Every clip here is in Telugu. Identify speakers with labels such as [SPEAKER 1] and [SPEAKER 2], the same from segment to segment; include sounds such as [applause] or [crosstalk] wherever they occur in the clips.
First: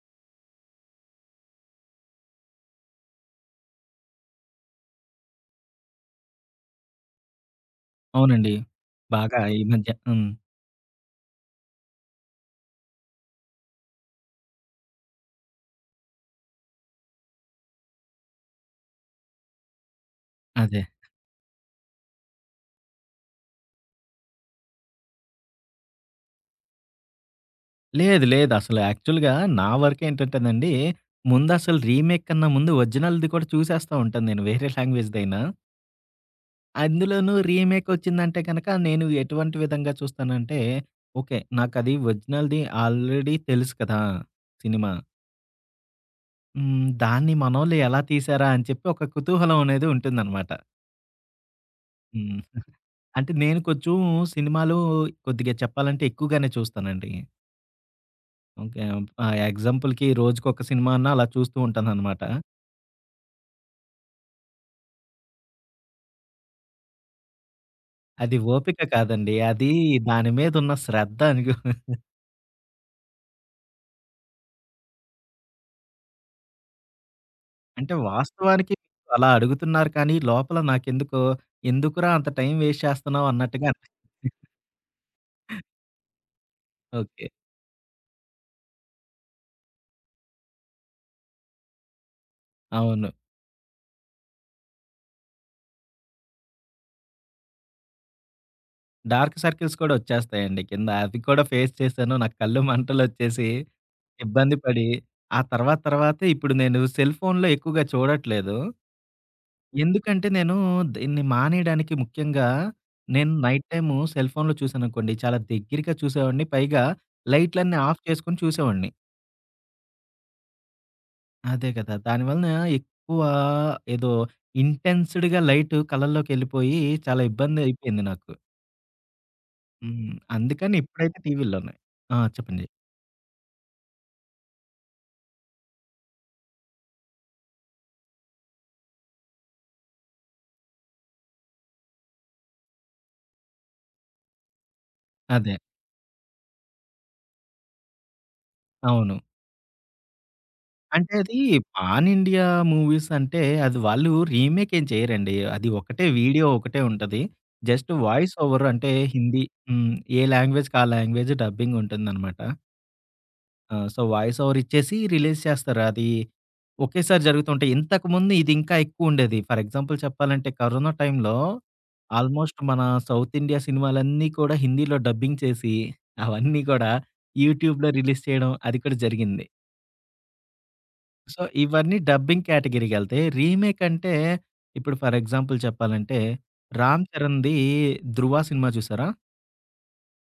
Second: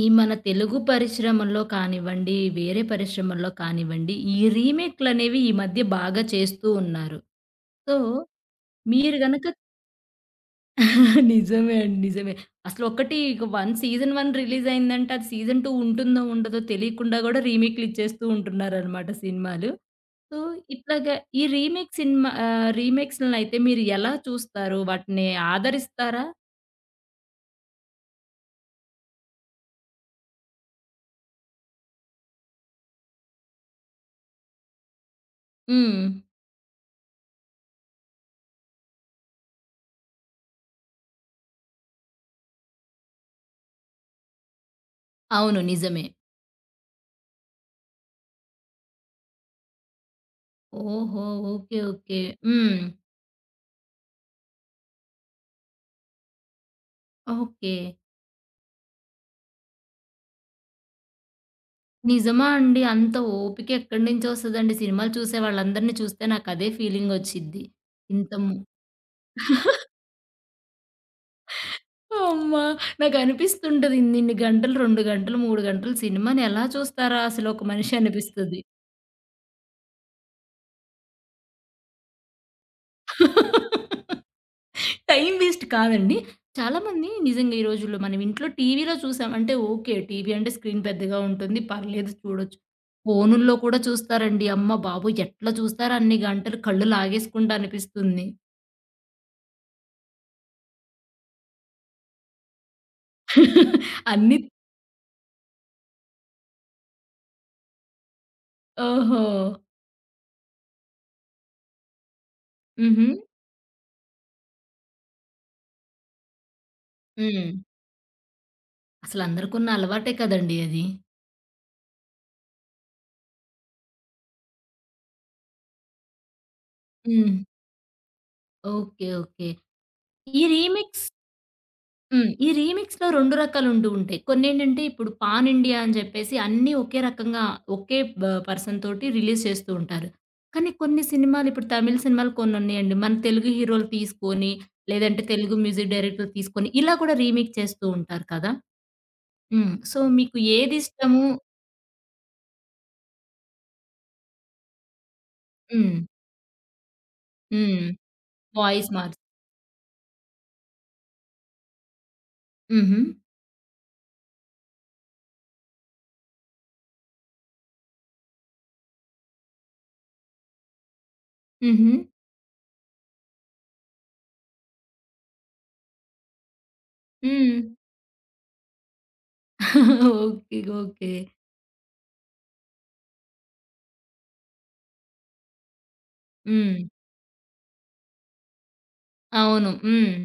[SPEAKER 1] ఈ మన తెలుగు పరిశ్రమల్లో కానివ్వండి, వేరే పరిశ్రమల్లో కానివ్వండి, ఈ రీమేక్‌లనేవి ఈ మధ్య బాగా చేస్తూ ఉన్నారు. సో,
[SPEAKER 2] అవునండి.
[SPEAKER 1] మీరు
[SPEAKER 2] బాగా
[SPEAKER 1] గనక
[SPEAKER 2] ఈ మధ్య
[SPEAKER 1] [laughs] నిజమే అండి. నిజమే. అసలు ఒకటి ఇక 1 సీజన్ 1 రిలీజ్ అయిందంటే అది సీజన్ 2 ఉంటుందో, ఉండదో తెలియకుండా గూడా రీమేక్‌లు ఇచ్చేస్తూ ఉంటున్నారనమాట సినిమాలు. సో,
[SPEAKER 2] అదే.
[SPEAKER 1] ఇట్లాగా ఈ రీమేక్ సినిమా రీమేక్స్‌లనైతే మీరు ఎలా చూస్తారు? వాటిని ఆదరిస్తారా?
[SPEAKER 2] లేదు. లేదు. అసలు యాక్చువల్‌గా నా వరకేంటంటేనండి, ముందసలు రీమేక్ కన్నా ముందు ఒరిజినల్‌ది కూడా చూసేస్తా ఉంటాను నేను వేరే లాంగ్వేజ్‌దైనా.
[SPEAKER 1] హ్మ్.
[SPEAKER 2] అందులోనూ రీమేక్ ఒచ్చిందంటే గనక నేను ఎటువంటి విధంగా చూస్తానంటే, ఓకే. నాకది ఒరిజినల్‌ది ఆల్రెడీ తెలుసు కదా! సినిమా.
[SPEAKER 1] అవును. నిజమే.
[SPEAKER 2] హ్మ్. దాన్ని మనోళ్ళు ఎలా తీశారా అని చెప్పి ఒక కుతూహలం అనేది ఉంటుందనమాట.
[SPEAKER 1] ఓహో! ఓకే. ఓకే.
[SPEAKER 2] హ్మ్.
[SPEAKER 1] హ్మ్.
[SPEAKER 2] అంటే నేను కొంచెం సినిమాలు కొద్దిగా చెప్పాలంటే ఎక్కువగానే చూస్తానండి.
[SPEAKER 1] ఓకే.
[SPEAKER 2] ఓకే. ఎగ్జాంపుల్‌కి రోజుకొక సినిమా అన్నా అలా చూస్తూ ఉంటాననమాట.
[SPEAKER 1] నిజమా అండి? అంత ఓపిక ఎక్కడి నుంచొస్తదండి? సినిమాలు చూసే వాళ్ళందరిని చూస్తే నాకదే ఫీలింగొచ్చిద్ది. ఇంత
[SPEAKER 2] అది
[SPEAKER 1] ము
[SPEAKER 2] ఓపిక కాదండి. అది
[SPEAKER 1] [laughs]
[SPEAKER 2] దాని మీదున్న శ్రద్ధ అనుకో.
[SPEAKER 1] అమ్మా! నాకనిపిస్తుంటది. ఇన్నిన్ని గంటలు 2 గంటలు, 3 గంటలు సినిమాని ఎలా చూస్తారా అసలొక
[SPEAKER 2] అంటే
[SPEAKER 1] మనిషి అనిపిస్తది.
[SPEAKER 2] వాస్తవానికి అలా అడుగుతున్నారు కానీ, లోపల నాకెందుకో ఎందుకురా అంత టైం వేస్ట్ చేస్తున్నావు అన్నట్టుగా అనిపిస్తుంది.
[SPEAKER 1] [laughs]
[SPEAKER 2] [laughs]
[SPEAKER 1] టైమ్ వేస్ట్ కాదండి. చాలామంది
[SPEAKER 2] ఓకే.
[SPEAKER 1] నిజంగా ఈ రోజుల్లో మనం ఇంట్లో టీవీలో చూసాం అంటే ఓకే. టీవీ అంటే స్క్రీన్ పెద్దగా ఉంటుంది. పర్లేదు చూడొచ్చు.
[SPEAKER 2] అవును.
[SPEAKER 1] ఫోనుల్లో కూడా చూస్తారండి. అమ్మ బాబోయ్! ఎట్లా చూస్తారో అన్ని గంటలు కళ్ళు లాగేసుకుంటా అనిపిస్తుంది.
[SPEAKER 2] డార్క్ సర్కిల్స్ కూడా వచ్చేస్తాయండి కింద. అవి కూడా ఫేస్ చేశాను. నాకు కళ్ళు మంటలొచ్చేసి
[SPEAKER 1] అన్నీ
[SPEAKER 2] ఇబ్బంది పడి, ఆ తర్వాత తర్వాత ఇప్పుడు నేను సెల్ ఫోన్‌లో ఎక్కువగా చూడట్లేదు.
[SPEAKER 1] ఓహో!
[SPEAKER 2] ఎందుకంటే నేను దీన్ని మానేయడానికి ముఖ్యంగా
[SPEAKER 1] హుహు.
[SPEAKER 2] నేను నైట్ టైము సెల్ ఫోన్‌లో చూశాననుకోండి, చాలా దగ్గరగా చూసేవాడిని. పైగా
[SPEAKER 1] హ్మ్.
[SPEAKER 2] లైట్‌లన్నీ ఆఫ్ చేసుకొని చూసేవాడిని.
[SPEAKER 1] అసలందరికున్న అలవాటే కదండీ అది.
[SPEAKER 2] అదే కదా! దానివలన ఎక్కువ ఏదో ఇంటెన్స్డ్‌గా లైట్ కళ్ళల్లోకెళ్ళిపోయి చాలా
[SPEAKER 1] హ్మ్.
[SPEAKER 2] ఇబ్బంది అయిపోయింది నాకు.
[SPEAKER 1] ఓకే. ఓకే.
[SPEAKER 2] హ్మ్.
[SPEAKER 1] ఈ
[SPEAKER 2] అందుకని
[SPEAKER 1] రీమిక్స్
[SPEAKER 2] ఇప్పుడైతే టీవీ‌ల్లోనే. ఆ!
[SPEAKER 1] హ్మ్. ఈ
[SPEAKER 2] చెప్పండి.
[SPEAKER 1] రీమిక్స్‌లో 2 రకాలుంటూ ఉంటాయి. కొన్నేంటంటే ఇప్పుడు పాన్ ఇండియా అని చెప్పేసి అన్నీ ఒకే రకంగా ఒకే పర్సన్ తోటి రిలీజ్ చేస్తూ ఉంటారు. కానీ కొన్ని సినిమాలు ఇప్పుడు తమిళ్ సినిమాలు కొన్నున్నాయండి. మన తెలుగు హీరోలు తీసుకొని, లేదంటే తెలుగు
[SPEAKER 2] అదే.
[SPEAKER 1] మ్యూజిక్ డైరెక్టర్ తీసుకొని ఇలా కూడా రీమేక్ చేస్తూ ఉంటారు కదా!
[SPEAKER 2] అవును.
[SPEAKER 1] హ్మ్. సో మీకు
[SPEAKER 2] అంటే
[SPEAKER 1] ఏదిష్టము?
[SPEAKER 2] అది పాన్ ఇండియా మూవీస్ అంటే అది వాళ్ళు రీమేక్ ఏం చేయరండి. అది
[SPEAKER 1] హ్మ్.
[SPEAKER 2] ఒకటే వీడియో ఒకటే ఉంటది.
[SPEAKER 1] హ్మ్.
[SPEAKER 2] జస్ట్ వాయిస్ ఓవర్
[SPEAKER 1] వాయిస్
[SPEAKER 2] అంటే
[SPEAKER 1] మార్చి
[SPEAKER 2] హిందీ, హ్మ్. ఏ లాంగ్వేజ్‌కి ఆ లాంగ్వేజ్ డబ్బింగ్ ఉంటుందనమాట.
[SPEAKER 1] హుహు.
[SPEAKER 2] ఆ! సో, వాయిస్ ఓవర్ ఇచ్చేసి రిలీజ్ చేస్తారు. అది ఒకేసారి జరుగుతుంటాయి. ఇంతకుముందు ఇది ఇంకా ఎక్కువుండేది. ఫర్ ఎగ్జాంపుల్ చెప్పాలంటే కరోనా టైంలో
[SPEAKER 1] హుహు.
[SPEAKER 2] ఆల్మోస్ట్ మన సౌత్ ఇండియా సినిమాలన్నీ కూడా హిందీలో డబ్బింగ్ చేసి అవన్నీ కూడా
[SPEAKER 1] హ్మ్.
[SPEAKER 2] యూట్యూబ్‌లో రిలీజ్ చేయడం అది కూడా జరిగింది.
[SPEAKER 1] ఓకే. ఓకే.
[SPEAKER 2] సో, ఇవన్నీ డబ్బింగ్ కేటగిరీకెళ్తాయి. రీమేక్ అంటే, ఇప్పుడు ఫర్ ఎగ్జాంపుల్ చెప్పాలంటే, హ్మ్,
[SPEAKER 1] హ్మ్.
[SPEAKER 2] 'రామ్ చరణ్‌ది' 'ధృవ' సినిమా చూసారా?
[SPEAKER 1] అవును. హ్మ్.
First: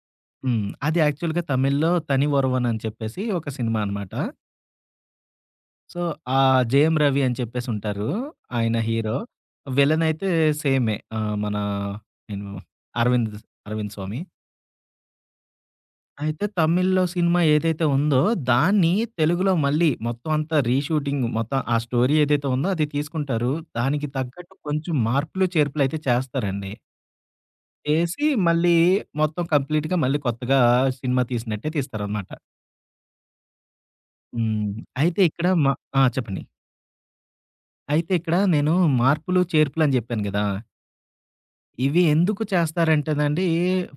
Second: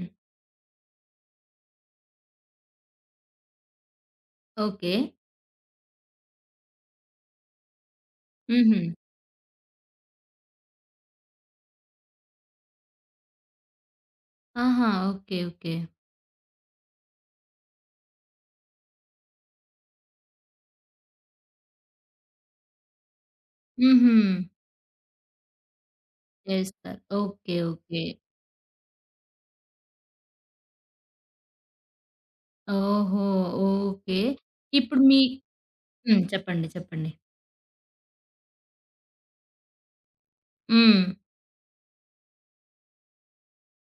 [SPEAKER 2] హ్మ్. అది యాక్చువల్‌గా తమిళ్లో 'తని ఒరువన్' అని చెప్పేసి ఒక సినిమా అనమాట.
[SPEAKER 1] ఓకే.
[SPEAKER 2] సో, ఆ 'జేఎం రవి' అని చెప్పేసి ఉంటారు. ఆయన
[SPEAKER 1] హుహు.
[SPEAKER 2] హీరో. విలన్ అయితే సేమే. మన నేను 'అరవింద్' 'అరవింద్ స్వామి.'
[SPEAKER 1] ఆహా! ఓకే. ఓకే.
[SPEAKER 2] అయితే తమిళ్‌లో సినిమా ఏదైతే ఉందో, దాన్ని తెలుగులో మళ్ళీ మొత్తం అంతా రీషూటింగ్ మొత్తం ఆ స్టోరీ ఏదైతే ఉందో అది తీసుకుంటారు. దానికి
[SPEAKER 1] హుహు.
[SPEAKER 2] తగ్గట్టు కొంచెం మార్పులు, చేర్పులైతే చేస్తారండి.
[SPEAKER 1] చేస్తారు. ఓకే. ఓకే.
[SPEAKER 2] చేసి మళ్ళీ మొత్తం కంప్లీట్‌గా మళ్ళీ కొత్తగా సినిమా తీసినట్టే తీస్తారనమాట.
[SPEAKER 1] ఓహో! ఓకే.
[SPEAKER 2] హ్మ్.
[SPEAKER 1] ఇప్పుడు మీ
[SPEAKER 2] అయితే ఇక్కడ మ ఆ!
[SPEAKER 1] హ్మ్.
[SPEAKER 2] చెప్పండి.
[SPEAKER 1] చెప్పండి. చెప్పండి.
[SPEAKER 2] అయితే ఇక్కడ నేను మార్పులు, చేర్పులని జెప్పాను గదా!
[SPEAKER 1] హ్మ్.
[SPEAKER 2] ఇవి ఎందుకు చేస్తారంటేనండి,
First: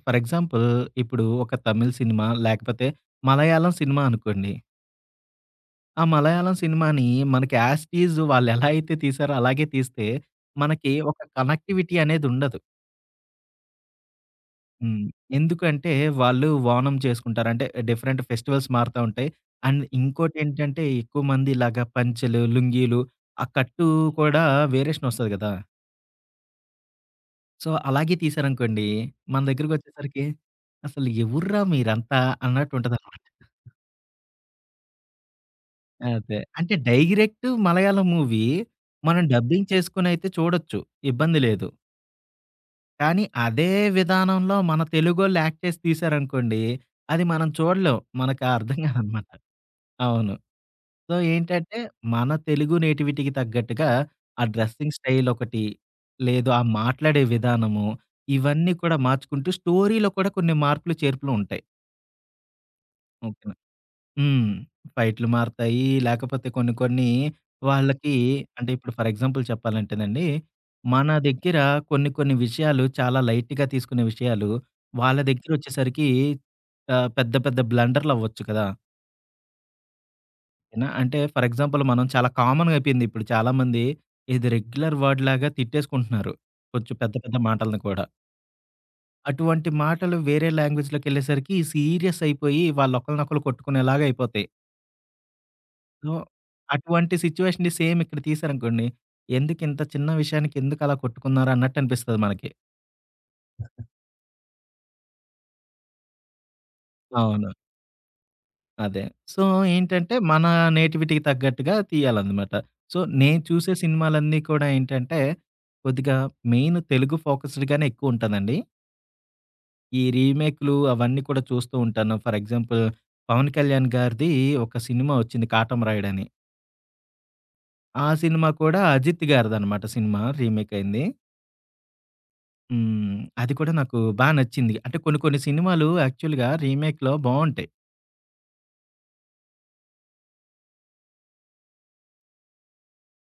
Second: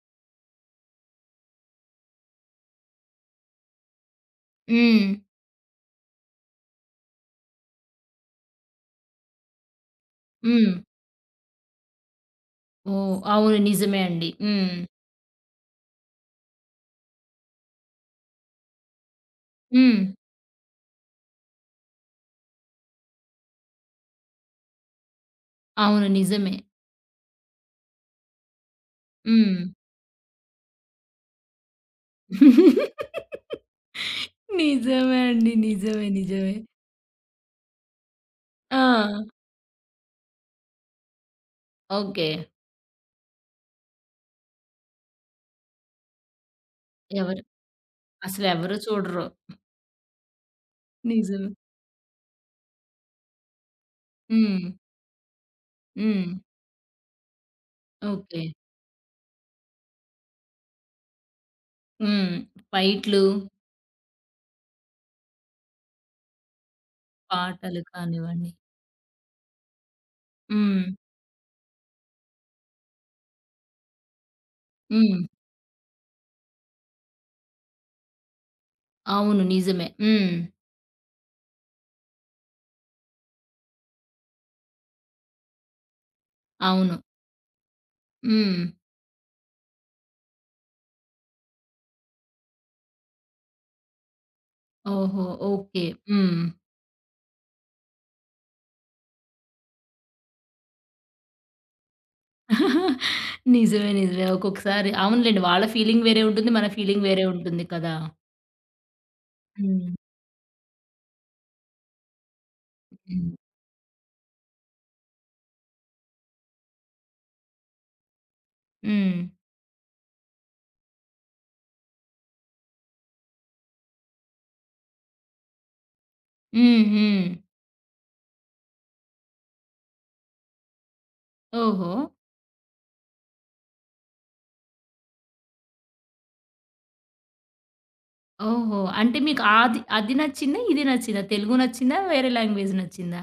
[SPEAKER 2] ఫర్ ఎగ్జాంపుల్ ఇప్పుడు ఒక తమిళ్ సినిమా లేకపోతే మలయాళం సినిమా అనుకోండి.
[SPEAKER 1] హ్మ్.
[SPEAKER 2] ఆ మలయాళం సినిమాని మనకి యాజ్ ఇట్ ఈజ్ వాళ్ళెలా అయితే తీశారో అలాగే తీస్తే,
[SPEAKER 1] హ్మ్.
[SPEAKER 2] మనకి ఒక కనెక్టివిటీ అనేదుండదు.
[SPEAKER 1] ఓహ్! అవును. నిజమే అండి. హ్మ్.
[SPEAKER 2] హ్మ్. ఎందుకంటే వాళ్ళు ఓనం చేసుకుంటారు. అంటే డిఫరెంట్ ఫెస్టివల్స్ మారుతా ఉంటాయి. అండ్
[SPEAKER 1] హ్మ్.
[SPEAKER 2] ఇంకోటేంటంటే ఎక్కువ మంది ఇలాగ పంచెలు, లుంగీలు ఆ కట్టు కూడా వేరియేషన్ ఒస్తది గదా!
[SPEAKER 1] అవును. నిజమే.
[SPEAKER 2] సో, అలాగే తీశారనుకోండి, మన
[SPEAKER 1] హ్మ్.
[SPEAKER 2] దగ్గరికొచ్చేసరికి అసలు ఎవర్రా మీరంతా
[SPEAKER 1] [laughs]
[SPEAKER 2] అన్నట్టుంటదనమాట.
[SPEAKER 1] నిజమే అండి. నిజమే.
[SPEAKER 2] అదే.
[SPEAKER 1] నిజమే.
[SPEAKER 2] అంటే డైరెక్ట్ మలయాళం మూవీ మనం
[SPEAKER 1] ఆ!
[SPEAKER 2] డబ్బింగ్ చేసుకొనైతే చూడొచ్చు. ఇబ్బంది లేదు.
[SPEAKER 1] ఓకే.
[SPEAKER 2] కానీ అదే విధానంలో మన తెలుగోళ్ళు యాక్ట్ చేసి తీశారనుకోండి, అది
[SPEAKER 1] ఎవరు
[SPEAKER 2] మనం చూడలేం. మనకు
[SPEAKER 1] అసలెవరు
[SPEAKER 2] అర్థం
[SPEAKER 1] చూడరు.
[SPEAKER 2] కాదనమాట. అవును. సో,
[SPEAKER 1] నిజమే.
[SPEAKER 2] ఏంటంటే మన తెలుగు నేటివిటీకి తగ్గట్టుగా ఆ
[SPEAKER 1] హ్మ్.
[SPEAKER 2] డ్రెస్సింగ్ స్టైల్ ఒకటి,
[SPEAKER 1] హ్మ్.
[SPEAKER 2] లేదు ఆ మాట్లాడే విధానము,
[SPEAKER 1] ఓకే.
[SPEAKER 2] ఇవన్నీ కూడా మార్చుకుంటూ స్టోరీలో కూడా కొన్ని మార్పులు, చేర్పులు ఉంటాయి.
[SPEAKER 1] హ్మ్. ఫైట్‌లు.
[SPEAKER 2] ఓకేనా? హ్మ్. ఫైట్లు మారతాయి. లేకపోతే కొన్ని కొన్ని
[SPEAKER 1] పాటలు
[SPEAKER 2] వాళ్ళకి
[SPEAKER 1] కానివ్వండి.
[SPEAKER 2] అంటే ఇప్పుడు ఫర్ ఎగ్జాంపుల్ చెప్పాలంటేనండి,
[SPEAKER 1] హ్మ్.
[SPEAKER 2] మన దగ్గర కొన్ని కొన్ని విషయాలు చాలా లైట్‌గా తీసుకునే విషయాలు వాళ్ళ
[SPEAKER 1] హ్మ్.
[SPEAKER 2] దగ్గరొచ్చేసరికి పెద్ద పెద్ద బ్లండర్‌లవ్వచ్చు కదా!
[SPEAKER 1] అవును. నిజమే. హ్మ్.
[SPEAKER 2] ఓకేనా? అంటే ఫర్ ఎగ్జాంపుల్ మనం చాలా కామన్‌గా అయిపోయింది. ఇప్పుడు చాలామంది ఇది రెగ్యులర్ వర్డ్‌లాగా తిట్టేసుకుంటున్నారు. కొంచెం
[SPEAKER 1] అవును.
[SPEAKER 2] పెద్ద పెద్ద మాటలను కూడా.
[SPEAKER 1] హ్మ్.
[SPEAKER 2] అటువంటి మాటలు వేరే లాంగ్వేజ్‌లోకెళ్ళేసరికి సీరియస్ అయిపోయి వాళ్ళొకళ్ళనొకళ్ళు కొట్టుకునేలాగా అయిపోతాయి.
[SPEAKER 1] ఓహో! ఓకే.
[SPEAKER 2] సో,
[SPEAKER 1] హ్మ్.
[SPEAKER 2] అటువంటి సిట్యుయేషన్‌ని సేమ్ ఇక్కడ తీశారనుకోండి. ఎందుకింత చిన్న విషయానికి ఎందుకలా కొట్టుకున్నారు అన్నట్టు అనిపిస్తది మనకి.
[SPEAKER 1] [laughs] నిజమే. నిజమే. ఒక్కొక్కసారి అవునులెండి. వాళ్ళ ఫీలింగ్ వేరే ఉంటుంది. మన ఫీలింగ్ వేరే
[SPEAKER 2] అవును.
[SPEAKER 1] ఉంటుంది కదా!
[SPEAKER 2] అదే. సో,
[SPEAKER 1] హ్మ్.
[SPEAKER 2] ఏంటంటే మన నేటివిటీకి తగ్గట్టుగా తీయాలన్నమాట. సో,
[SPEAKER 1] హ్మ్.
[SPEAKER 2] నేను చూసే సినిమాలన్నీ కూడా ఏంటంటే, కొద్దిగా మెయిన్ తెలుగు ఫోకస్డ్‌గానే ఎక్కువుంటాదండి.
[SPEAKER 1] హ్మ్.
[SPEAKER 2] ఈ రీమేక్‌లు అవన్నీ కూడా చూస్తూ ఉంటాను. ఫర్ ఎగ్జాంపుల్ 'పవన్ కళ్యాణ్' గారిది ఒక సినిమా వచ్చింది 'కాటమరాయుడు' అని.
[SPEAKER 1] హ్మ్. హ్మ్.
[SPEAKER 2] ఆ సినిమా కూడా అజిత్ గారిదనమాట సినిమా రీమేక్ అయింది.
[SPEAKER 1] ఓహో!
[SPEAKER 2] హ్మ్. అది కూడా నాకు బా నచ్చింది. అంటే కొన్ని కొన్ని సినిమాలు యాక్చువల్‌గా రీమేక్‌లో బావుంటాయి.
[SPEAKER 1] ఓహో! అంటే మీకు అది నచ్చిందా? ఇది నచ్చిందా? తెలుగు నచ్చిందా? వేరే లాంగ్వేజ్ నచ్చిందా?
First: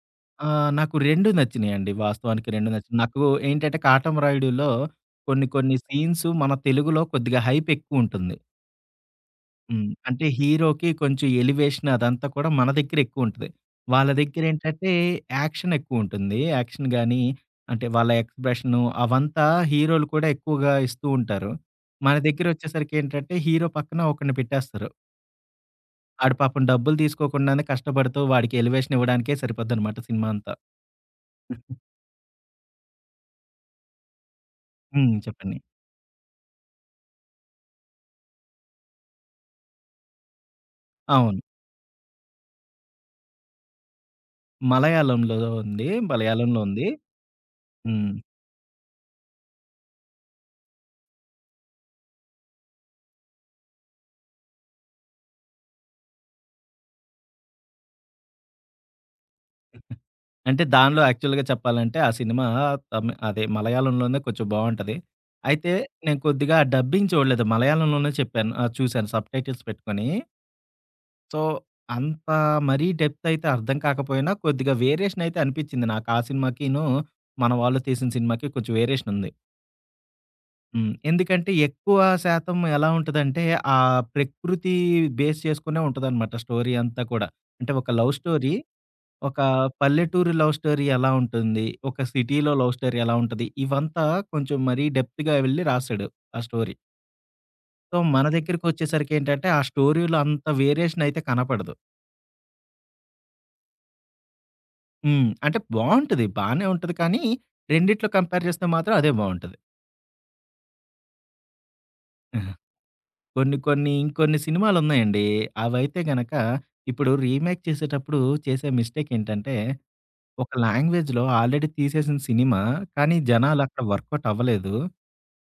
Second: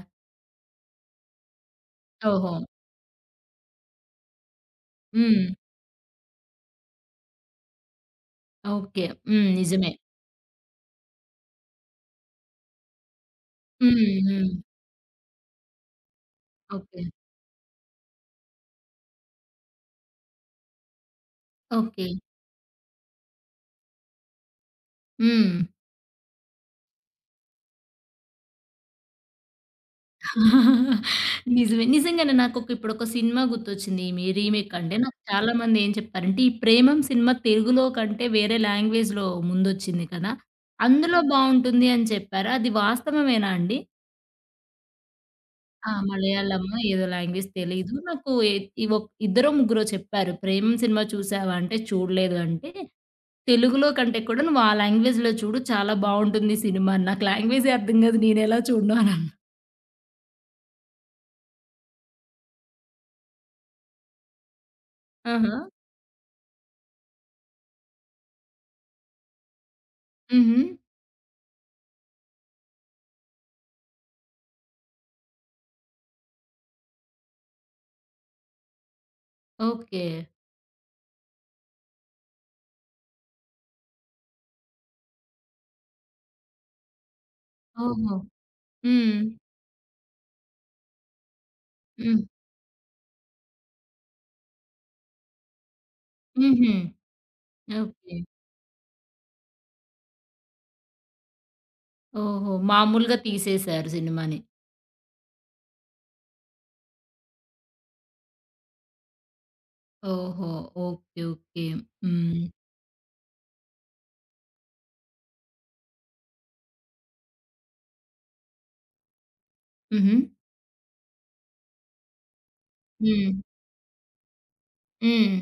[SPEAKER 2] నాకు 2 నచ్చినాయండి. వాస్తవానికి
[SPEAKER 1] ఓహో!
[SPEAKER 2] 2 నచ్చినియి. నాకు ఏంటంటే 'కాటమరాయుడులో' కొన్ని
[SPEAKER 1] హ్మ్.
[SPEAKER 2] కొన్ని సీన్స్ మన తెలుగులో కొద్దిగా హైప్ ఎక్కువుంటుంది.
[SPEAKER 1] ఓకే. హ్మ్.
[SPEAKER 2] హ్మ్.
[SPEAKER 1] నిజమే.
[SPEAKER 2] అంటే హీరోకి కొంచెం ఎలివేషన్ అదంతా కూడా మన దగ్గర ఎక్కువుంటది.
[SPEAKER 1] హ్మ్.
[SPEAKER 2] వాళ్ళ దగ్గర
[SPEAKER 1] హ్మ్.
[SPEAKER 2] ఏంటంటే యాక్షన్ ఎక్కువుంటుంది. Action
[SPEAKER 1] okay.
[SPEAKER 2] గాని, అంటే వాళ్ళ ఎక్స్‌ప్రెషను అవంతా హీరోలు కూడా ఎక్కువగా ఇస్తూ ఉంటారు.
[SPEAKER 1] ఓకే.
[SPEAKER 2] మన దగ్గరొచ్చేసరికి ఏంటంటే హీరో పక్కన ఒకడిని పెట్టేస్తారు.
[SPEAKER 1] హ్మ్.
[SPEAKER 2] ఆడు పాపం డబ్బులు తీసుకోకుండానే కష్టపడుతూ వాడికి ఎలివేషన్ ఇవ్వడానికే సరిపోద్దనమాట సినిమా అంతా.
[SPEAKER 1] [laughs] నిజమే. నిజంగానే ఇప్పుడొక సినిమా గుర్తొచ్చింది. ఈమె రీమేక్ అంటే
[SPEAKER 2] హ్మ్.
[SPEAKER 1] నాకు చాలా
[SPEAKER 2] చెప్పండి.
[SPEAKER 1] మంది ఏం చెప్పారంటే, ఈ 'ప్రేమం' సినిమా తెలుగులో కంటే వేరే లాంగ్వేజ్‌లో ముందొచ్చింది కదా! అందులో
[SPEAKER 2] అవును.
[SPEAKER 1] బావుంటుంది అని చెప్పారు. అది వాస్తవమేనా అండి?
[SPEAKER 2] మలయాళంలో ఉంది.
[SPEAKER 1] ఆ!
[SPEAKER 2] మలయాళంలో
[SPEAKER 1] మలయాళమో
[SPEAKER 2] ఉంది.
[SPEAKER 1] ఏదో లాంగ్వేజ్ తెలీదు.
[SPEAKER 2] హ్మ్.
[SPEAKER 1] నాకు ఎ ఇ ఒక్ ఇద్దరో ముగ్గురో చెప్పారు. 'ప్రేమం' సినిమా చూసావా అంటే చూడలేదు అంటే తెలుగులో కంటే కూడా నువ్వు ఆ లాంగ్వేజ్‌లో చూడు చాలా బావుంటుంది సినిమా అని. నాకు లాంగ్వేజే అర్థం కాదు నేనెలా చూడను అనన్నా.
[SPEAKER 2] అంటే దానిలో యాక్చువల్‌గా చెప్పాలంటే ఆ సినిమా అదే మలయాళంలోనే కొంచెం బావుంటది.
[SPEAKER 1] ఆహా!
[SPEAKER 2] అయితే నేను కొద్దిగా డబ్బింగ్ చూడలేదు. మలయాళంలోనే చెప్పాను, చూసాను సబ్‌టైటిల్స్ పెట్టుకొని.
[SPEAKER 1] హుహు.
[SPEAKER 2] సో, అంత మరీ డెప్త్ అయితే అర్థం కాకపోయినా కొద్దిగా వేరియేషన్ అయితే అనిపిచ్చింది నాకు. ఆ సినిమాకిను, మన వాళ్ళు తీసిన సినిమాకి కొంచెం వేరియేషన్ ఉంది.
[SPEAKER 1] ఓకే.
[SPEAKER 2] హ్మ్. ఎందుకంటే ఎక్కువ శాతం ఎలా ఉంటదంటే, ఆ ప్రకృతి బేస్ చేసుకునే ఉంటదనమాట స్టోరీ అంతా కూడా. అంటే ఒక లవ్
[SPEAKER 1] ఓహో!
[SPEAKER 2] స్టోరీ,
[SPEAKER 1] హ్మ్.
[SPEAKER 2] ఒక పల్లెటూరి లవ్ స్టోరీ ఎలా ఉంటుంది, ఒక
[SPEAKER 1] హ్మ్.
[SPEAKER 2] సిటీలో లవ్ స్టోరీ ఎలా ఉంటది, ఇవంతా కొంచెం మరీ డెప్త్‌గా వెళ్లి రాసాడు ఆ
[SPEAKER 1] హుహు.
[SPEAKER 2] స్టోరీ. So,
[SPEAKER 1] okay.
[SPEAKER 2] మన దగ్గరికొచ్చేసరికేంటంటే, ఆ స్టోరీలో అంత వేరియేషన్ అయితే కనపడదు.
[SPEAKER 1] ఓహో! మామూలుగా తీసేసారు సినిమాని.
[SPEAKER 2] హ్మ్. అంటే బావుంటది. బానే ఉంటది కానీ, రెండిట్లో కంపేర్ చేస్తే మాత్రం అదే బావుంటది.
[SPEAKER 1] ఓహో! ఓకే. ఓకే. హ్మ్.
[SPEAKER 2] కొన్ని కొన్ని ఇంకొన్ని సినిమాలున్నాయండి. అవైతే గనక ఇప్పుడు రీమేక్ చేసేటప్పుడు చేసే మిస్టేక్ ఏంటంటే,
[SPEAKER 1] హుహు.
[SPEAKER 2] ఒక లాంగ్వేజ్‌లో ఆల్రెడీ తీసేసిన సినిమా, కానీ
[SPEAKER 1] హ్మ్.
[SPEAKER 2] జనాలక్కడ వర్కౌట్ అవ్వలేదు.
[SPEAKER 1] హ్మ్.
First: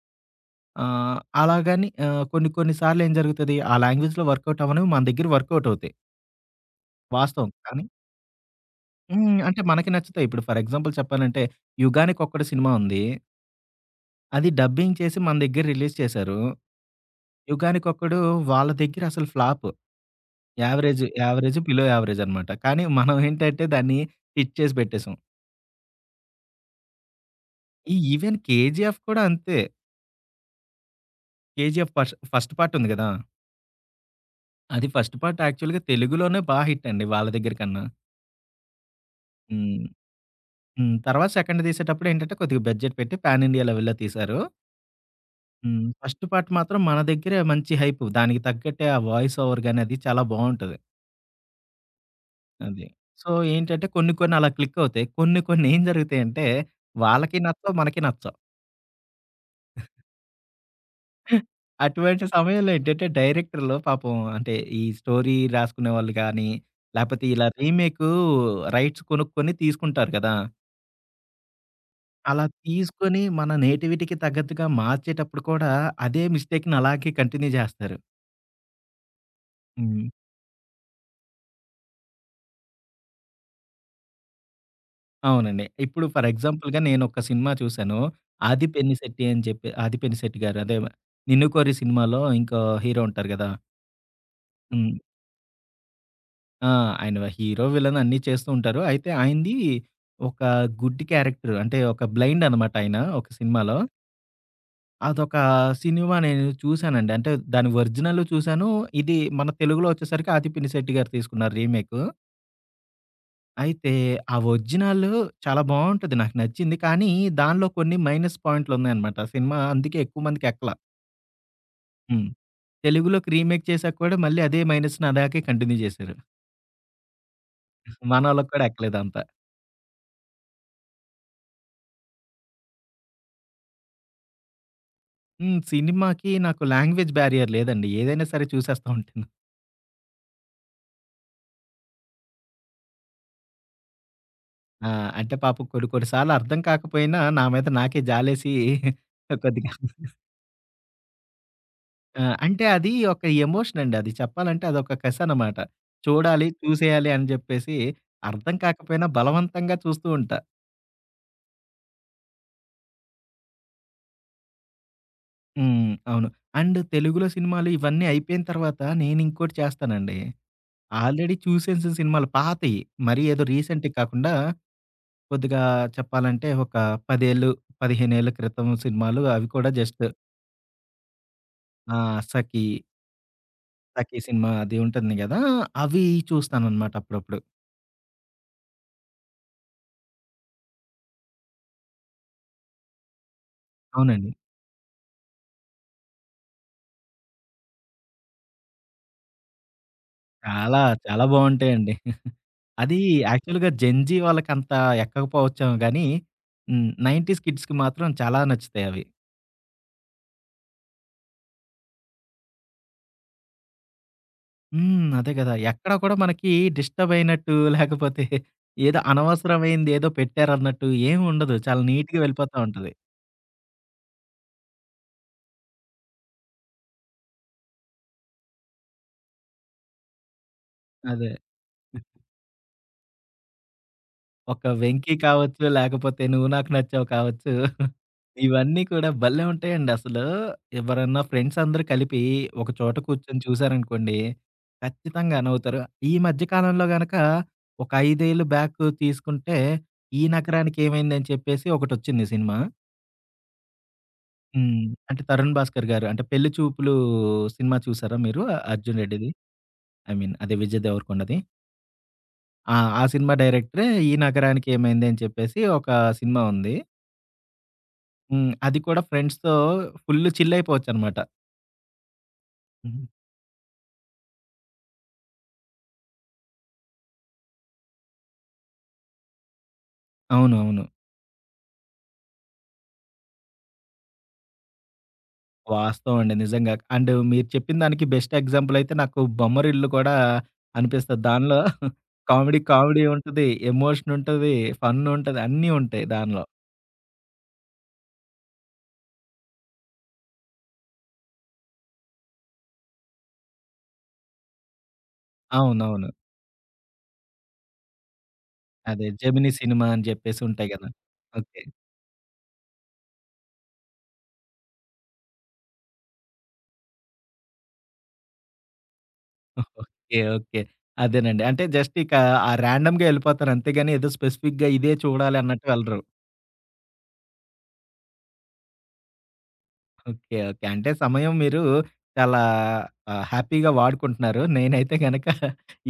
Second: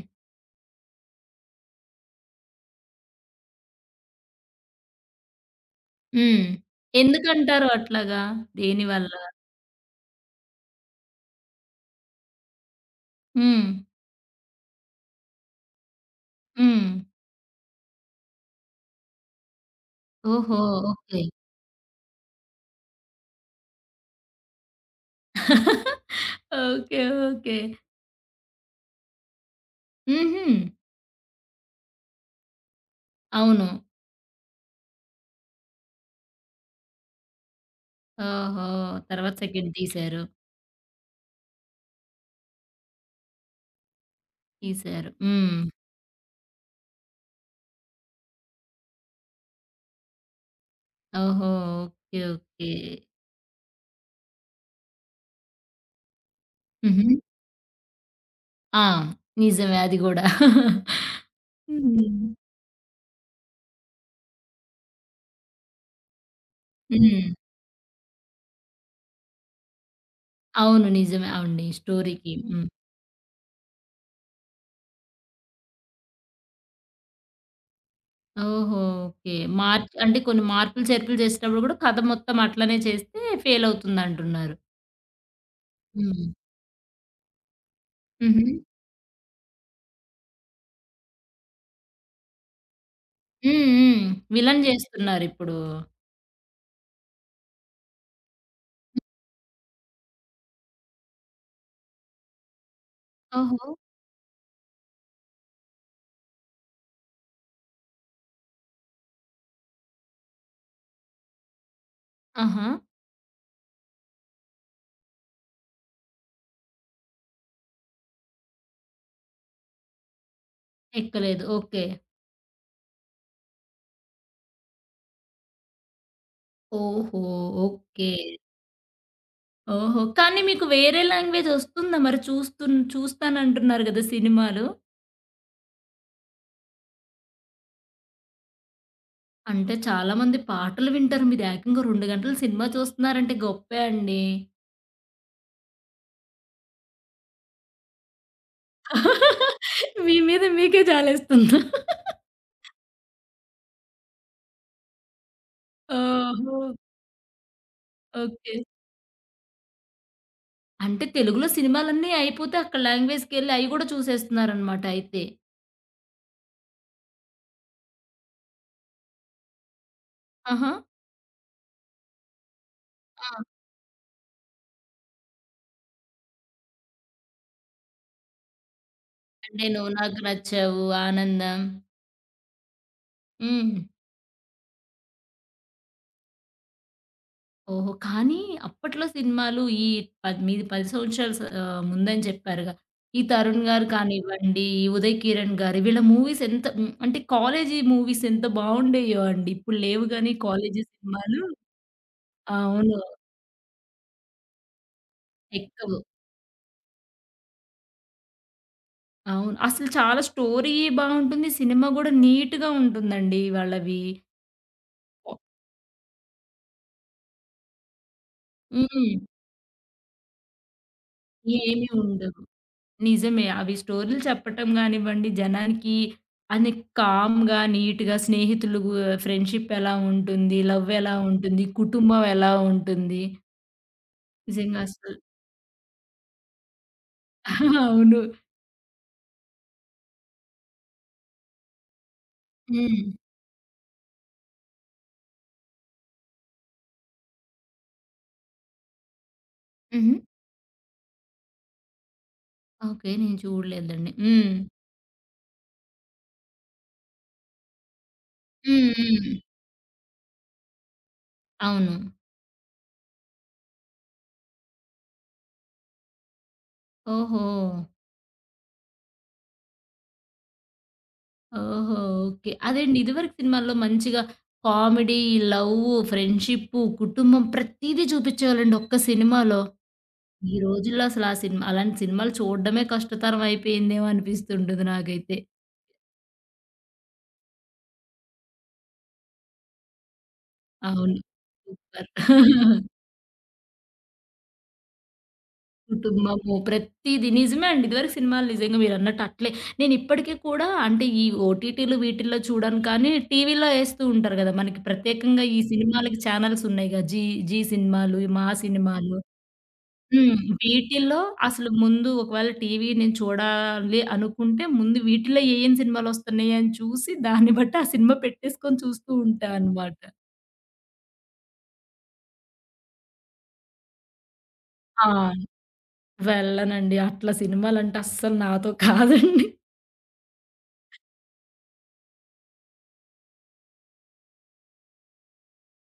[SPEAKER 2] అలాగని కొన్ని కొన్ని సార్లేం జరుగుతది, ఆ లాంగ్వేజ్‌లో వర్కౌట్ అవ్వనివి మన దగ్గర వర్కౌట్ అవుతాయి.
[SPEAKER 1] హ్మ్.
[SPEAKER 2] వాస్తవం.
[SPEAKER 1] ఎందుకంటారు
[SPEAKER 2] కానీ
[SPEAKER 1] అట్లాగా? దేనివల్ల?
[SPEAKER 2] హ్మ్. అంటే మనకి నచ్చుతాయి. ఇప్పుడు ఫర్ ఎగ్జాంపుల్ చెప్పాలంటే 'యుగానికొక్కడు' సినిమా ఉంది.
[SPEAKER 1] హ్మ్.
[SPEAKER 2] అది డబ్బింగ్ చేసి మన దగ్గర రిలీజ్ చేశారు.
[SPEAKER 1] హ్మ్.
[SPEAKER 2] 'యుగానికొక్కడు' వాళ్ళ దగ్గర అసలు ఫ్లాప్.
[SPEAKER 1] ఓహో!
[SPEAKER 2] Average,
[SPEAKER 1] okay.
[SPEAKER 2] Average, below average అనమాట. కానీ మనం ఏంటంటే దాన్ని హిట్ చేసి పెట్టేసాం.
[SPEAKER 1] ఓకే. ఓకే.
[SPEAKER 2] ఈ ఈవెన్ 'కేజీఎఫ్' కూడా అంతే.
[SPEAKER 1] హుహు.
[SPEAKER 2] 'కేజీఎఫ్' ఫస్ట్ ఫస్ట్ పార్ట్ ఉంది గదా!
[SPEAKER 1] అవును.
[SPEAKER 2] అది ఫస్ట్ పార్ట్ యాక్చువల్‌గా తెలుగులోనే బా హిట్ అండి వాళ్ళ దగ్గర కన్నా.
[SPEAKER 1] ఓహో! తర్వాత సెకండ్
[SPEAKER 2] హ్మ్.
[SPEAKER 1] తీశారు.
[SPEAKER 2] హ్మ్. తర్వాత సెకండ్ తీసేటప్పుడు ఏంటంటే కొద్దిగా బడ్జెట్ పెట్టి పాన్ ఇండియా లెవెల్‌లో తీశారు.
[SPEAKER 1] తీశారు. హ్మ్.
[SPEAKER 2] హ్మ్. ఫస్ట్ పార్ట్ మాత్రం మన దగ్గరే మంచి హైప్. దానికి తగ్గట్టే ఆ వాయిస్ ఓవర్ గాని అది చాలా బావుంటది.
[SPEAKER 1] ఓహో! ఓకే. ఓకే.
[SPEAKER 2] అది. సో ఏంటంటే కొన్ని కొన్ని అలా క్లిక్ అవుతాయి. కొన్ని కొన్ని ఏం జరుగుతాయంటే
[SPEAKER 1] హుహు.
[SPEAKER 2] వాళ్ళకి నచ్చవు, మనకి నచ్చవు.
[SPEAKER 1] ఆ! నిజమే అది గూడా. హ్మ్.
[SPEAKER 2] అటువంటి సమయంలో ఏంటంటే డైరెక్టర్‌లు పాపం అంటే ఈ స్టోరీ రాసుకునే వాళ్ళు గాని,
[SPEAKER 1] హ్మ్.
[SPEAKER 2] లేపోతే ఇలా రీమేకు రైట్స్ కొనుక్కొని తీసుకుంటారు కదా!
[SPEAKER 1] అవును. నిజమే. అవునండి. స్టోరీకి.
[SPEAKER 2] అలా
[SPEAKER 1] హ్మ్.
[SPEAKER 2] తీసుకొని మన నేటివిటీకి తగ్గట్టుగా మార్చేటప్పుడు కూడా అదే మిస్టేక్‌ని అలాగే కంటిన్యూ చేస్తారు.
[SPEAKER 1] ఓహో! ఓకే. మార్క్
[SPEAKER 2] హ్మ్.
[SPEAKER 1] అంటే కొన్ని మార్పులు, చేర్పులు చేసేటప్పుడు గూడా కథ మొత్తం అట్లనే చేస్తే ఫెయిల్ అవుతుందంటున్నారు.
[SPEAKER 2] అవునండి. ఇప్పుడు
[SPEAKER 1] హ్మ్.
[SPEAKER 2] ఫర్ ఎగ్జాంపుల్‌గా నేనొక సినిమా చూసాను.
[SPEAKER 1] హుహు.
[SPEAKER 2] 'ఆది పెన్నిశెట్టి' అని చెప్పి 'ఆది పెన్నిశెట్టి' గారు అదే 'నిన్ను కోరి' సినిమాలో ఇంకో హీరో ఉంటారు కదా!
[SPEAKER 1] హ్మ్. హ్మ్. విలన్
[SPEAKER 2] హ్మ్.
[SPEAKER 1] చేస్తున్నారిప్పుడు.
[SPEAKER 2] ఆ! ఆయన హీరో, విలన్ అన్నీ చేస్తూ ఉంటారు. అయితే ఆయనది ఒక గుడ్ క్యారెక్టర్. అంటే ఒక బ్లైండ్ అనమాట ఆయన ఒక
[SPEAKER 1] ఓహో!
[SPEAKER 2] సినిమాలో. అదొక సినిమా నేను చూశానండి. అంటే దాని ఒరిజినల్ చూశాను. ఇది మన తెలుగులో వచ్చేసరికి ఆది పినిశెట్టి గారు తీసుకున్నారు రీమేకు.
[SPEAKER 1] ఆహా!
[SPEAKER 2] అయితే ఆ ఒరిజినల్ చాలా బావుంటది. నాకు నచ్చింది. కానీ దానిలో కొన్ని మైనస్ పాయింట్లున్నాయనమాట. సినిమా అందుకే ఎక్కువ మందికి ఎక్కల.
[SPEAKER 1] ఎక్కలేదు. ఓకే.
[SPEAKER 2] హ్మ్. తెలుగులోకి రీమేక్ చేసాక కూడా మళ్ళీ అదే మైనస్ నా దాకే కంటిన్యూ చేశారు.
[SPEAKER 1] ఓహో! ఓకే.
[SPEAKER 2] మనోళ్ళకి కూడా ఎక్కలేదంత.
[SPEAKER 1] ఓహో! కానీ మీకు వేరే లాంగ్వేజ్ ఒస్తుందా మరి? చూస్తానంటున్నారు గదా! సినిమాలు.
[SPEAKER 2] హ్మ్. సినిమాకి నాకు లాంగ్వేజ్ బ్యారియర్ లేదండి. ఏదైనా సరే చూసేస్తా ఉంటాను.
[SPEAKER 1] అంటే చాలా మంది పాటలు వింటారు. మీరు ఏకంగా 2 గంటలు సినిమా చూస్తున్నారంటే గొప్పే అండి.
[SPEAKER 2] ఆ! అంటే పాపం కొన్ని కొన్ని సార్లు అర్థం కాకపోయినా నా మీద నాకే జాలేసి కొద్దిగా
[SPEAKER 1] [laughs] మీ మీద మీకే జాలేస్తుందా?
[SPEAKER 2] ఆ! అంటే అది ఒక ఎమోషన్ అండి. అది చెప్పాలంటే అదొక కసనమాట. చూడాలి,
[SPEAKER 1] ఓహో!
[SPEAKER 2] చూసేయాలి అని జెప్పేసి
[SPEAKER 1] ఓకే.
[SPEAKER 2] అర్థం కాకపోయినా బలవంతంగా చూస్తూ ఉంటా.
[SPEAKER 1] అంటే తెలుగులో సినిమాలన్నీ అయిపోతే అక్కడ లాంగ్వేజ్‌కెళ్ళి అయి గూడా చూసేస్తున్నారనమాట అయితే.
[SPEAKER 2] హ్మ్. అవును. అండ్ తెలుగులో సినిమాలు ఇవన్నీ అయిపోయిన తర్వాత నేనింకోటి చేస్తానండి.
[SPEAKER 1] ఆహా!
[SPEAKER 2] ఆల్రెడీ చూసేసిన సినిమాలు పాతయి. మరీ
[SPEAKER 1] ఆ!
[SPEAKER 2] ఏదో రీసెంట్‌వి కాకుండా కొద్దిగా చెప్పాలంటే ఒక 10 ఏళ్ళు, 15 ఏళ్ల క్రితం సినిమాలు అవి
[SPEAKER 1] అంటే
[SPEAKER 2] కూడా
[SPEAKER 1] 'నువ్వు
[SPEAKER 2] జస్ట్
[SPEAKER 1] నాకు నచ్చావు', 'ఆనందం'.
[SPEAKER 2] ఆ! 'సఖి',
[SPEAKER 1] హ్మ్.
[SPEAKER 2] 'సఖి' సినిమా అది ఉంటుంది గదా! అవి చూస్తాననమాట అప్పుడప్పుడు.
[SPEAKER 1] ఓహో! కానీ అప్పట్లో సినిమాలు ఈ పద్ మీది 10 సంవత్సరాల ముందని చెప్పారుగా. ఈ తరుణ్ గారు
[SPEAKER 2] అవునండి.
[SPEAKER 1] కానివ్వండి, ఈ ఉదయ్ కిరణ్ గారు వీళ్ళ మూవీస్ ఎంత అంటే కాలేజీ మూవీస్ ఎంత బావుండేయో అండి. ఇప్పుడు లేవు గానీ
[SPEAKER 2] చాలా,
[SPEAKER 1] కాలేజీ
[SPEAKER 2] చాలా
[SPEAKER 1] సినిమాలు.
[SPEAKER 2] బావుంటాయండి. అది
[SPEAKER 1] అవును.
[SPEAKER 2] యాక్చువల్‌గా జెన్‌జీ వాళ్ళకంత ఎక్కకపోవచ్చేమో
[SPEAKER 1] ఎక్కవు.
[SPEAKER 2] గానీ హ్మ్, 90s కిడ్స్‌కి మాత్రం చాలా నచ్చుతాయవి.
[SPEAKER 1] అవును. అసలు చాలా స్టోరీయే బావుంటుంది. సినిమా గూడా నీట్‌గా ఉంటుందండి వాళ్ళవి.
[SPEAKER 2] హ్మ్. అదే గదా! ఎక్కడ కూడా మనకి డిస్టర్బ్ అయినట్టు లేకపోతే ఏదో
[SPEAKER 1] హ్మ్.
[SPEAKER 2] అనవసరమైంది ఏదో పెట్టారన్నట్టు ఏమి ఉండదు. చాలా
[SPEAKER 1] ఏమి
[SPEAKER 2] నీట్‌గా
[SPEAKER 1] ఉండవు.
[SPEAKER 2] వెళ్ళిపోతా ఉంటది.
[SPEAKER 1] నిజమే. అవి స్టోరీలు చెప్పటం గానివ్వండి, జనానికి అన్ని కామ్‌గా, నీట్‌గా స్నేహితులు గు ఫ్రెండ్‌షిప్ ఎలా ఉంటుంది? లవ్ ఎలా
[SPEAKER 2] అదే.
[SPEAKER 1] ఉంటుంది? కుటుంబం ఎలా ఉంటుంది?
[SPEAKER 2] ఒక
[SPEAKER 1] నిజంగా
[SPEAKER 2] 'వెంకి'
[SPEAKER 1] అసలు
[SPEAKER 2] కావచ్చు, లేకపోతే 'నువ్వు నాకు నచ్చావు' కావచ్చు.
[SPEAKER 1] [laughs] అవును.
[SPEAKER 2] ఇవన్నీ కూడా భలే ఉంటాయండి అసలు. ఎవరన్నా ఫ్రెండ్స్ అందరూ కలిపి ఒక చోట
[SPEAKER 1] హ్మ్.
[SPEAKER 2] కూర్చొని చూసారనుకోండి, ఖచ్చితంగా నవ్వుతారు. ఈ మధ్య కాలంలో గనక ఒక 5 ఏళ్ళు బ్యాక్ తీసుకుంటే
[SPEAKER 1] హుహు.
[SPEAKER 2] 'ఈ నగరానికి ఏమైందని' చెప్పేసి ఒకటొచ్చింది సినిమా.
[SPEAKER 1] ఓకే. నేను చూడలేదండి. హ్మ్.
[SPEAKER 2] హ్మ్. అంటే తరుణ్ భాస్కర్ గారు అంటే 'పెళ్లి చూపులు' సినిమా చూసారా మీరు?
[SPEAKER 1] హ్మ్.
[SPEAKER 2] అర్జున్ రెడ్డిది.
[SPEAKER 1] హ్మ్.
[SPEAKER 2] ఐ మీన్ అదే విజయ్ దేవరకొండది.
[SPEAKER 1] అవును.
[SPEAKER 2] ఆ! ఆ సినిమా డైరెక్టరే 'ఈ నగరానికి ఏమైంది' అని చెప్పేసి ఒక సినిమా ఉంది.
[SPEAKER 1] ఓహో!
[SPEAKER 2] హ్మ్. అది కూడా ఫ్రెండ్స్‌తో ఫుల్ చిల్ అయిపోవచ్చనమాట.
[SPEAKER 1] ఓహో! ఓకే. అదేండి
[SPEAKER 2] హ్మ్.
[SPEAKER 1] ఇదివరకు సినిమాల్లో మంచిగా కామెడీ, లవ్వు, ఫ్రెండ్‌షిప్పు, కుటుంబం ప్రతీదీ చూపిచ్చేవాళ్ళండి ఒక్క సినిమాలో. ఈ
[SPEAKER 2] అవునవును.
[SPEAKER 1] రోజుల్లో అసలు ఆ సినిమా అలాంటి సినిమాలు చూడడమే కష్టతరం అయిపోయిందేమో అనిపిస్తుంటది నాకైతే.
[SPEAKER 2] వాస్తవం అండి. నిజంగా. అండ్ మీరు చెప్పిన దానికి బెస్ట్ ఎగ్జాంపుల్ అయితే నాకు బొమ్మరిల్లు కూడా
[SPEAKER 1] అవును.
[SPEAKER 2] అనిపిస్తది. దానిలో
[SPEAKER 1] సూపర్.
[SPEAKER 2] కామెడీ ఉంటది. ఎమోషన్ ఉంటది. ఫన్ ఉంటది. అన్నీ ఉంటాయి దానిలో.
[SPEAKER 1] కుటుంబము ప్రతీది నిజమే అండి. ఇదివరకు సినిమాలు నిజంగా మీరన్నట్టు అట్లే. నేనిప్పటికి కూడా అంటే ఈ ఓటీటీలు వీటిల్లో చూడను కానీ టీవీలో ఏస్తూ ఉంటారు గదా! మనకి ప్రత్యేకంగా ఈ
[SPEAKER 2] అవునవును.
[SPEAKER 1] సినిమాలకి ఛానెల్స్ ఉన్నాయిగా. జీ జీ సినిమాలు, మా
[SPEAKER 2] అదే
[SPEAKER 1] సినిమాలు.
[SPEAKER 2] 'జెమినీ' సినిమా అని
[SPEAKER 1] హ్మ్.
[SPEAKER 2] చెప్పేసి ఉంటాయి గదా!
[SPEAKER 1] వీటిల్లో
[SPEAKER 2] ఓకే.
[SPEAKER 1] అసలు ముందు ఒకవేళ టీవీ నేను చూడాలి అనుకుంటే, ముందు వీటిలో ఏయేం సినిమాలొస్తున్నాయి అని చూసి, దాన్ని బట్టి ఆ సినిమా పెట్టేసుకొని చూస్తూ ఉంటా అనమాట.
[SPEAKER 2] ఓకే. ఓకే. అదేనండి. అంటే జస్ట్ ఇక ఆ ర్యాండమ్‌గా ఎళ్ళిపోతారు. అంతేగాని ఏదో స్పెసిఫిక్‌గా ఇదే చూడాలి
[SPEAKER 1] ఆ!
[SPEAKER 2] అన్నట్టు వెళ్ళరు.
[SPEAKER 1] వెళ్ళనండి. అట్లా సినిమాలంటే అస్సలు నాతో కాదండి.
[SPEAKER 2] ఓకే. ఓకే. అంటే సమయం మీరు చాలా హ్యాపీగా వాడుకుంటున్నారు. నేనైతే గనక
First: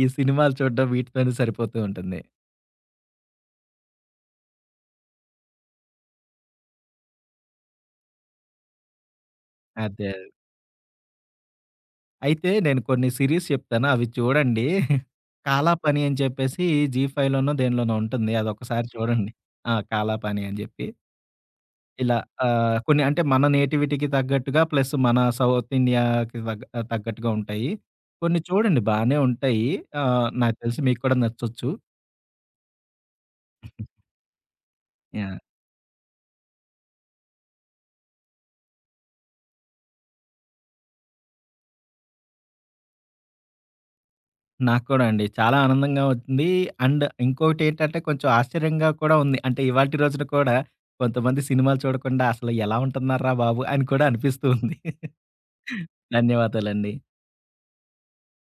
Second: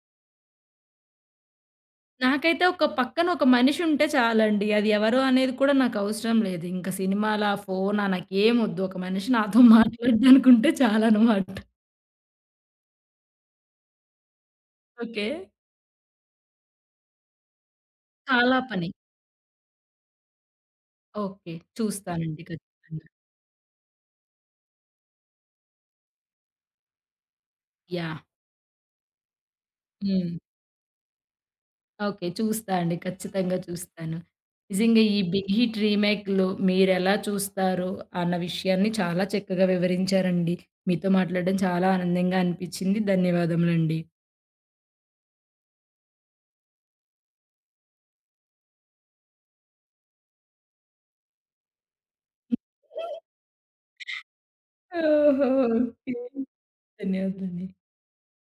[SPEAKER 2] ఈ సినిమాలు చూడడం వీటితోనే సరిపోతూ ఉంటుంది.
[SPEAKER 1] నాకైతే ఒక పక్కన ఒక మనిషుంటే చాలండి. అది ఎవరో అనేది కూడా నాకవసరం లేదు. ఇంక సినిమాలా, ఫోనా నాకేమొద్దు. ఒక మనిషి నాతో
[SPEAKER 2] అదే.
[SPEAKER 1] మాట్లాడడానికుంటే చాలనమాట.
[SPEAKER 2] అయితే నేను కొన్ని సీరీస్ చెప్తాను. అవి చూడండి.
[SPEAKER 1] ఓకే.
[SPEAKER 2] 'కాలాపాని' అని చెప్పేసి Zee5లోనో దేనిలోనో ఉంటుంది.
[SPEAKER 1] చాలా
[SPEAKER 2] అదొకసారి
[SPEAKER 1] పని.
[SPEAKER 2] చూడండి. ఆ! 'కాలాపాని' అని చెప్పి.
[SPEAKER 1] ఓకే.
[SPEAKER 2] ఇలా
[SPEAKER 1] చూస్తానండి
[SPEAKER 2] కొన్ని
[SPEAKER 1] ఖచ్చితంగా.
[SPEAKER 2] అంటే మన నేటివిటీకి తగ్గట్టుగా ప్లస్ మన సౌత్ ఇండియాకి తగ్గట్టుగా ఉంటాయి.
[SPEAKER 1] యాహ్!
[SPEAKER 2] కొన్ని చూడండి బానే ఉంటాయి.
[SPEAKER 1] హ్మ్.
[SPEAKER 2] నాకు తెలిసి మీకు కూడా నచ్చొచ్చు.
[SPEAKER 1] ఓకే. చూస్తా అండి. ఖచ్చితంగా చూస్తాను. నిజంగా ఈ
[SPEAKER 2] యాహ్!
[SPEAKER 1] 'బిగ్ హిట్ రీమేక్'లు మీరెలా చూస్తారో అన్న విషయాన్ని చాలా చక్కగా వివరించారండి. మీతో మాట్లాడడం చాలా ఆనందంగా అనిపిచ్చింది. ధన్యవాదములండి.
[SPEAKER 2] నాకు కూడా అండి. చాలా ఆనందంగా ఉంది. అండ్ ఇంకోటేంటంటే కొంచెం ఆశ్చర్యంగా కూడా ఉంది. అంటే ఇవాల్టి రోజున కూడా కొంతమంది సినిమాలు చూడకుండా అసలు ఎలా ఉంటున్నార్రా
[SPEAKER 1] [laughs]
[SPEAKER 2] బాబు! అని కూడా అనిపిస్తూ ఉంది.
[SPEAKER 1] ఓహో!
[SPEAKER 2] [laughs]
[SPEAKER 1] ఓకే.
[SPEAKER 2] ధన్యవాదాలండి.
[SPEAKER 1] ధన్యవాదాలండి.